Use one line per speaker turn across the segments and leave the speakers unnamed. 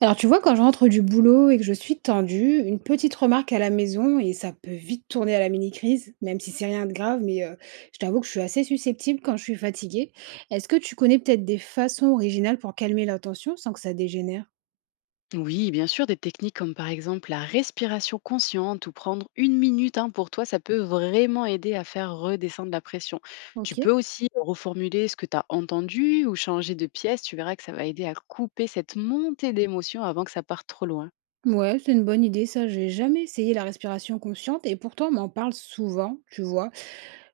Alors tu vois, quand je rentre du boulot et que je suis tendue, une petite remarque à la maison et ça peut vite tourner à la mini-crise, même si c'est rien de grave, mais je t'avoue que je suis assez susceptible quand je suis fatiguée. Est-ce que tu connais peut-être des façons originales pour calmer la tension sans que ça dégénère?
Oui, bien sûr, des techniques comme par exemple la respiration consciente ou prendre une minute, hein, pour toi, ça peut vraiment aider à faire redescendre la pression. Tu
Ok.
peux aussi reformuler ce que tu as entendu ou changer de pièce, tu verras que ça va aider à couper cette montée d'émotion avant que ça parte trop loin.
Ouais, c'est une bonne idée, ça. J'ai jamais essayé la respiration consciente et pourtant on m'en parle souvent, tu vois.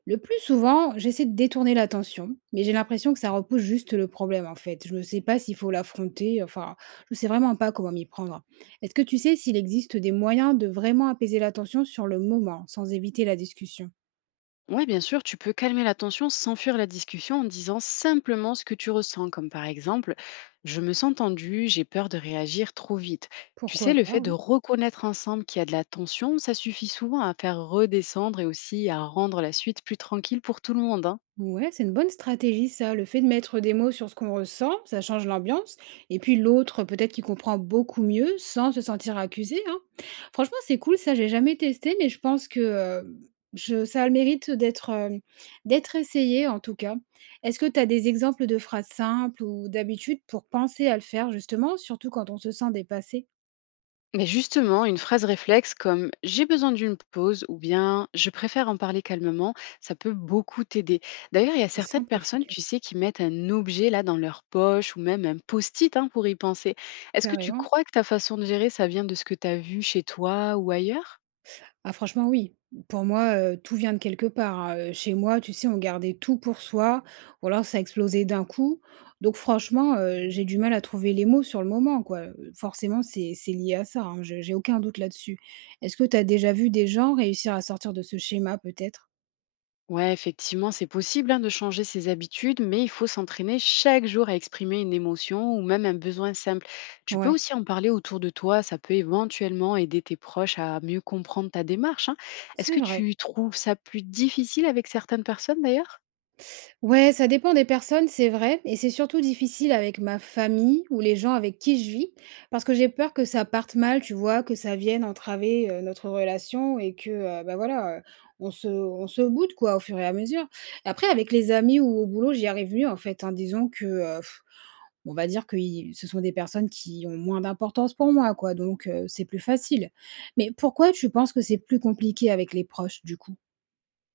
Le plus souvent, j'essaie de détourner l'attention, mais j'ai l'impression que ça repousse juste le problème en fait. Je ne sais pas s'il faut l'affronter, enfin, je ne sais vraiment pas comment m'y prendre. Est-ce que tu sais s'il existe des moyens de vraiment apaiser l'attention sur le moment, sans éviter la discussion?
Oui, bien sûr, tu peux calmer la tension sans fuir la discussion en disant simplement ce que tu ressens, comme par exemple: «Je me sens tendu, j'ai peur de réagir trop vite.» Tu
Pourquoi
sais, le
pas
fait
ouais.
de reconnaître ensemble qu'il y a de la tension, ça suffit souvent à faire redescendre et aussi à rendre la suite plus tranquille pour tout le monde, hein.
Ouais, c'est une bonne stratégie ça, le fait de mettre des mots sur ce qu'on ressent, ça change l'ambiance, et puis l'autre peut-être qu'il comprend beaucoup mieux sans se sentir accusé, hein. Franchement, c'est cool, ça j'ai jamais testé, mais je pense que ça a le mérite d'être d'être essayé en tout cas. Est-ce que tu as des exemples de phrases simples ou d'habitude pour penser à le faire justement, surtout quand on se sent dépassé?
Mais justement, une phrase réflexe comme «j'ai besoin d'une pause» ou bien «je préfère en parler calmement», ça peut beaucoup t'aider. D'ailleurs, il y a
C'est
certaines
simple et
personnes, tu
efficace,
sais, qui mettent un objet là dans leur poche ou même un post-it, hein, pour y penser. Est-ce que tu
carrément.
crois que ta façon de gérer, ça vient de ce que tu as vu chez toi ou ailleurs?
Ah franchement oui. Pour moi, tout vient de quelque part, hein, chez moi, tu sais, on gardait tout pour soi ou alors ça explosait d'un coup. Donc franchement, j'ai du mal à trouver les mots sur le moment, quoi. Forcément, c'est lié à ça, hein, je j'ai aucun doute là-dessus. Est-ce que tu as déjà vu des gens réussir à sortir de ce schéma peut-être?
Ouais, effectivement, c'est possible, hein, de changer ses habitudes, mais il faut s'entraîner chaque jour à exprimer une émotion ou même un besoin simple. Tu peux
Ouais,
aussi en parler autour de toi, ça peut éventuellement aider tes proches à mieux comprendre ta démarche, hein. Est-ce
c'est
que
vrai.
tu trouves ça plus difficile avec certaines personnes d'ailleurs?
Ouais, ça dépend des personnes, c'est vrai, et c'est surtout difficile avec ma famille ou les gens avec qui je vis, parce que j'ai peur que ça parte mal, tu vois, que ça vienne entraver notre relation et que, bah voilà, on se boude, quoi, au fur et à mesure. Après, avec les amis ou au boulot, j'y arrive mieux, en fait, hein, disons que, pff, on va dire que ce sont des personnes qui ont moins d'importance pour moi, quoi, donc c'est plus facile. Mais pourquoi tu penses que c'est plus compliqué avec les proches, du coup?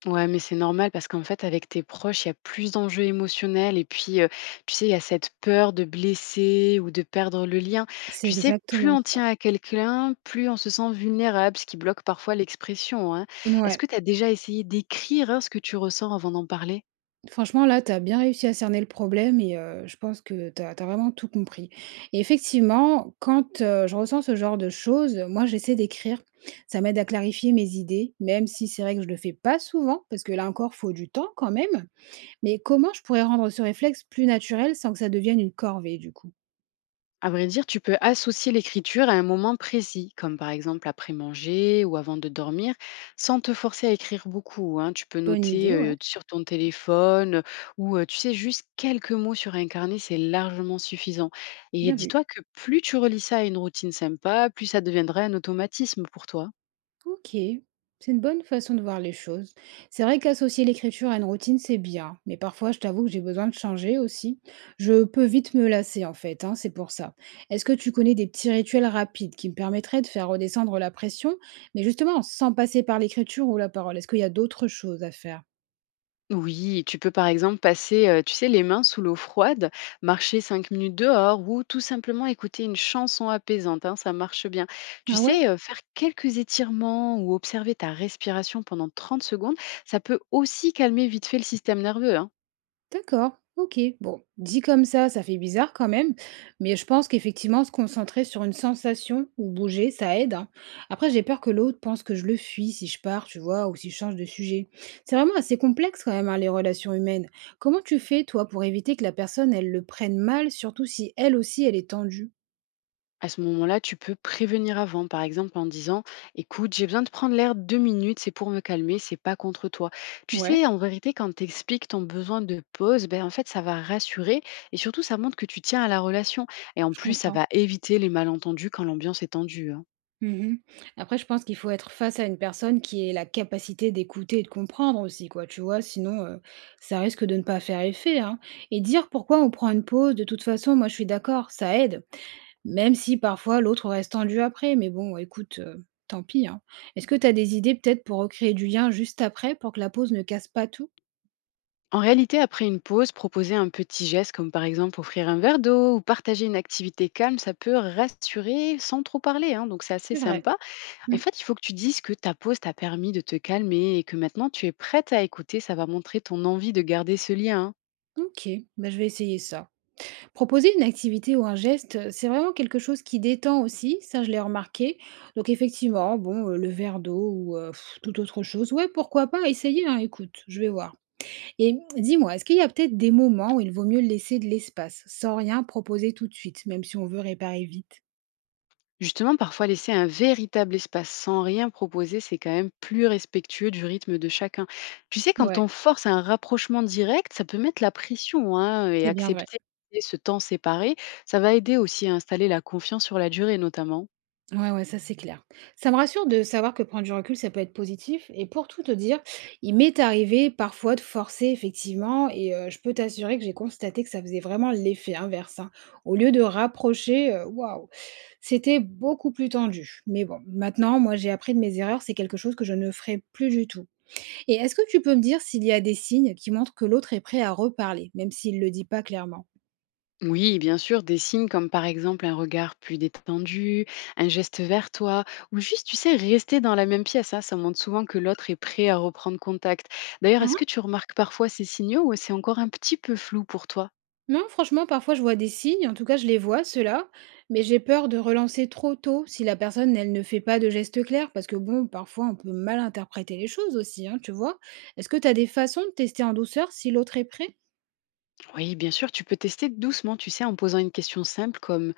Ouais, mais c'est normal parce qu'en fait, avec tes proches, il y a plus d'enjeux émotionnels et puis, tu sais, il y a cette peur de blesser ou de perdre le lien.
C'est
Tu sais, plus
exactement
on
ça.
tient à quelqu'un, plus on se sent vulnérable, ce qui bloque parfois l'expression, hein. Est-ce
Ouais.
que tu as déjà essayé d'écrire, hein, ce que tu ressens avant d'en parler?
Franchement, là, tu as bien réussi à cerner le problème et je pense que tu as vraiment tout compris et effectivement, quand je ressens ce genre de choses, moi, j'essaie d'écrire. Ça m'aide à clarifier mes idées, même si c'est vrai que je le fais pas souvent parce que là encore, faut du temps quand même. Mais comment je pourrais rendre ce réflexe plus naturel sans que ça devienne une corvée, du coup?
À vrai dire, tu peux associer l'écriture à un moment précis, comme par exemple après manger ou avant de dormir, sans te forcer à écrire beaucoup, hein. Tu peux
Bonne
noter
idée, ouais,
sur ton téléphone ou tu sais, juste quelques mots sur un carnet, c'est largement suffisant. Et
bien vu.
dis-toi que plus tu relis ça à une routine sympa, plus ça deviendra un automatisme pour toi.
OK, c'est une bonne façon de voir les choses. C'est vrai qu'associer l'écriture à une routine, c'est bien, mais parfois, je t'avoue que j'ai besoin de changer aussi. Je peux vite me lasser, en fait, hein, c'est pour ça. Est-ce que tu connais des petits rituels rapides qui me permettraient de faire redescendre la pression, mais justement sans passer par l'écriture ou la parole? Est-ce qu'il y a d'autres choses à faire?
Oui, tu peux par exemple passer, tu sais, les mains sous l'eau froide, marcher 5 minutes dehors ou tout simplement écouter une chanson apaisante, hein, ça marche bien. Tu
Ah ouais?
sais, faire quelques étirements ou observer ta respiration pendant 30 secondes, ça peut aussi calmer vite fait le système nerveux, hein.
D'accord, OK. Bon, dit comme ça fait bizarre quand même, mais je pense qu'effectivement, se concentrer sur une sensation ou bouger, ça aide, hein. Après, j'ai peur que l'autre pense que je le fuis si je pars, tu vois, ou si je change de sujet. C'est vraiment assez complexe quand même, hein, les relations humaines. Comment tu fais, toi, pour éviter que la personne, elle le prenne mal, surtout si elle aussi, elle est tendue?
À ce moment-là, tu peux prévenir avant, par exemple en disant: «Écoute, j'ai besoin de prendre l'air 2 minutes, c'est pour me calmer, c'est pas contre toi.» Tu
Ouais,
sais, en vérité, quand tu expliques ton besoin de pause, ben, en fait, ça va rassurer et surtout, ça montre que tu tiens à la relation. Et en
je
plus, ça
comprends.
va éviter les malentendus quand l'ambiance est tendue, hein.
Mmh. Après, je pense qu'il faut être face à une personne qui ait la capacité d'écouter et de comprendre aussi, quoi, tu vois? Sinon, ça risque de ne pas faire effet, hein, et dire pourquoi on prend une pause, de toute façon, moi, je suis d'accord, ça aide, même si parfois l'autre reste tendu après, mais bon, écoute, tant pis, hein. Est-ce que tu as des idées peut-être pour recréer du lien juste après, pour que la pause ne casse pas tout?
En réalité, après une pause, proposer un petit geste comme par exemple offrir un verre d'eau ou partager une activité calme, ça peut rassurer sans trop parler, hein, donc c'est assez
C'est vrai.
sympa. En
Mmh.
fait, il faut que tu dises que ta pause t'a permis de te calmer et que maintenant tu es prête à écouter, ça va montrer ton envie de garder ce lien, hein.
OK, bah, je vais essayer ça. Proposer une activité ou un geste, c'est vraiment quelque chose qui détend aussi, ça je l'ai remarqué. Donc effectivement, bon, le verre d'eau ou toute autre chose, ouais, pourquoi pas essayer, hein, écoute, je vais voir. Et dis-moi, est-ce qu'il y a peut-être des moments où il vaut mieux laisser de l'espace, sans rien proposer tout de suite, même si on veut réparer vite?
Justement, parfois laisser un véritable espace sans rien proposer, c'est quand même plus respectueux du rythme de chacun. Tu sais, quand
Ouais,
on force un rapprochement direct, ça peut mettre la pression, hein, et
c'est bien vrai.
accepter ce temps séparé, ça va aider aussi à installer la confiance sur la durée notamment.
Ouais, ouais, ça c'est clair. Ça me rassure de savoir que prendre du recul, ça peut être positif. Et pour tout te dire, il m'est arrivé parfois de forcer, effectivement, et je peux t'assurer que j'ai constaté que ça faisait vraiment l'effet inverse, hein. Au lieu de rapprocher, waouh, c'était beaucoup plus tendu. Mais bon, maintenant, moi j'ai appris de mes erreurs, c'est quelque chose que je ne ferai plus du tout. Et est-ce que tu peux me dire s'il y a des signes qui montrent que l'autre est prêt à reparler, même s'il ne le dit pas clairement?
Oui, bien sûr, des signes comme par exemple un regard plus détendu, un geste vers toi, ou juste, tu sais, rester dans la même pièce, hein, ça montre souvent que l'autre est prêt à reprendre contact. D'ailleurs, est-ce que tu remarques parfois ces signaux ou c'est encore un petit peu flou pour toi?
Non, franchement, parfois je vois des signes, en tout cas je les vois, ceux-là, mais j'ai peur de relancer trop tôt si la personne, elle ne fait pas de gestes clairs, parce que bon, parfois on peut mal interpréter les choses aussi, hein, tu vois. Est-ce que tu as des façons de tester en douceur si l'autre est prêt?
Oui, bien sûr, tu peux tester doucement, tu sais, en posant une question simple comme: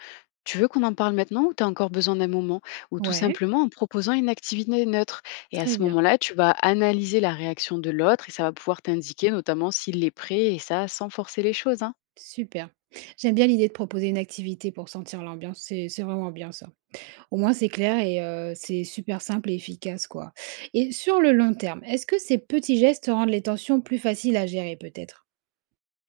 «Tu veux qu'on en parle maintenant ou tu as encore besoin d'un moment?» Ou tout
Ouais,
simplement en proposant une activité neutre. Et à
très
ce
bien,
moment-là, tu vas analyser la réaction de l'autre et ça va pouvoir t'indiquer notamment s'il est prêt, et ça sans forcer les choses, hein.
super. J'aime bien l'idée de proposer une activité pour sentir l'ambiance, c'est vraiment bien ça. Au moins c'est clair et c'est super simple et efficace, quoi. Et sur le long terme, est-ce que ces petits gestes rendent les tensions plus faciles à gérer peut-être?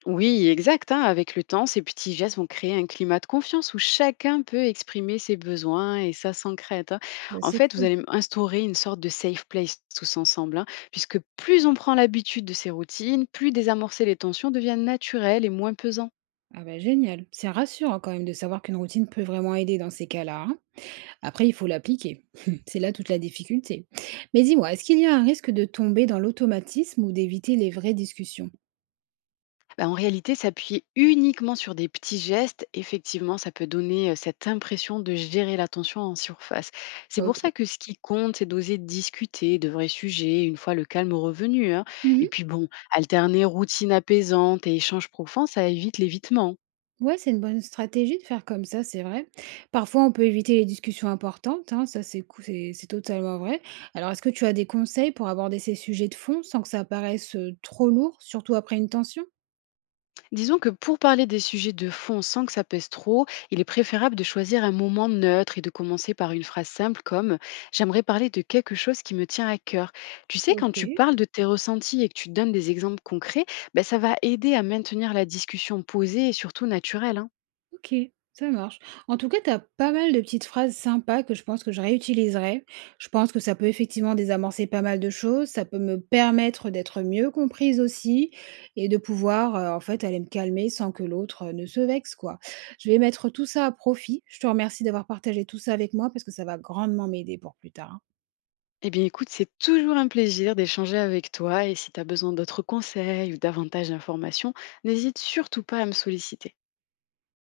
Oui, exact, hein. Avec le temps, ces petits gestes vont créer un climat de confiance où chacun peut exprimer ses besoins et ça s'ancrète, hein.
Bah,
En
c'est
fait, vous
cool.
allez instaurer une sorte de safe place tous ensemble, hein, puisque plus on prend l'habitude de ces routines, plus désamorcer les tensions devient naturel et moins pesant.
Ah bah génial, c'est rassurant quand même de savoir qu'une routine peut vraiment aider dans ces cas-là, hein. Après, il faut l'appliquer. C'est là toute la difficulté. Mais dis-moi, est-ce qu'il y a un risque de tomber dans l'automatisme ou d'éviter les vraies discussions?
Bah, en réalité, s'appuyer uniquement sur des petits gestes, effectivement, ça peut donner cette impression de gérer l'attention en surface. C'est pour
Ok.
ça que ce qui compte, c'est d'oser discuter de vrais sujets une fois le calme revenu, hein. Et
Mhm.
puis bon, alterner routine apaisante et échange profond, ça évite l'évitement.
Ouais, c'est une bonne stratégie de faire comme ça, c'est vrai. Parfois, on peut éviter les discussions importantes, hein, ça c'est totalement vrai. Alors, est-ce que tu as des conseils pour aborder ces sujets de fond sans que ça paraisse trop lourd, surtout après une tension?
Disons que pour parler des sujets de fond sans que ça pèse trop, il est préférable de choisir un moment neutre et de commencer par une phrase simple comme: «J'aimerais parler de quelque chose qui me tient à cœur.» Tu sais, quand
Ok.
tu parles de tes ressentis et que tu donnes des exemples concrets, ben, ça va aider à maintenir la discussion posée et surtout naturelle, hein.
OK, ça marche. En tout cas, tu as pas mal de petites phrases sympas que je pense que je réutiliserai. Je pense que ça peut effectivement désamorcer pas mal de choses, ça peut me permettre d'être mieux comprise aussi et de pouvoir, en fait, aller me calmer sans que l'autre, ne se vexe, quoi. Je vais mettre tout ça à profit. Je te remercie d'avoir partagé tout ça avec moi parce que ça va grandement m'aider pour plus tard, hein.
Eh bien écoute, c'est toujours un plaisir d'échanger avec toi et si tu as besoin d'autres conseils ou davantage d'informations, n'hésite surtout pas à me solliciter.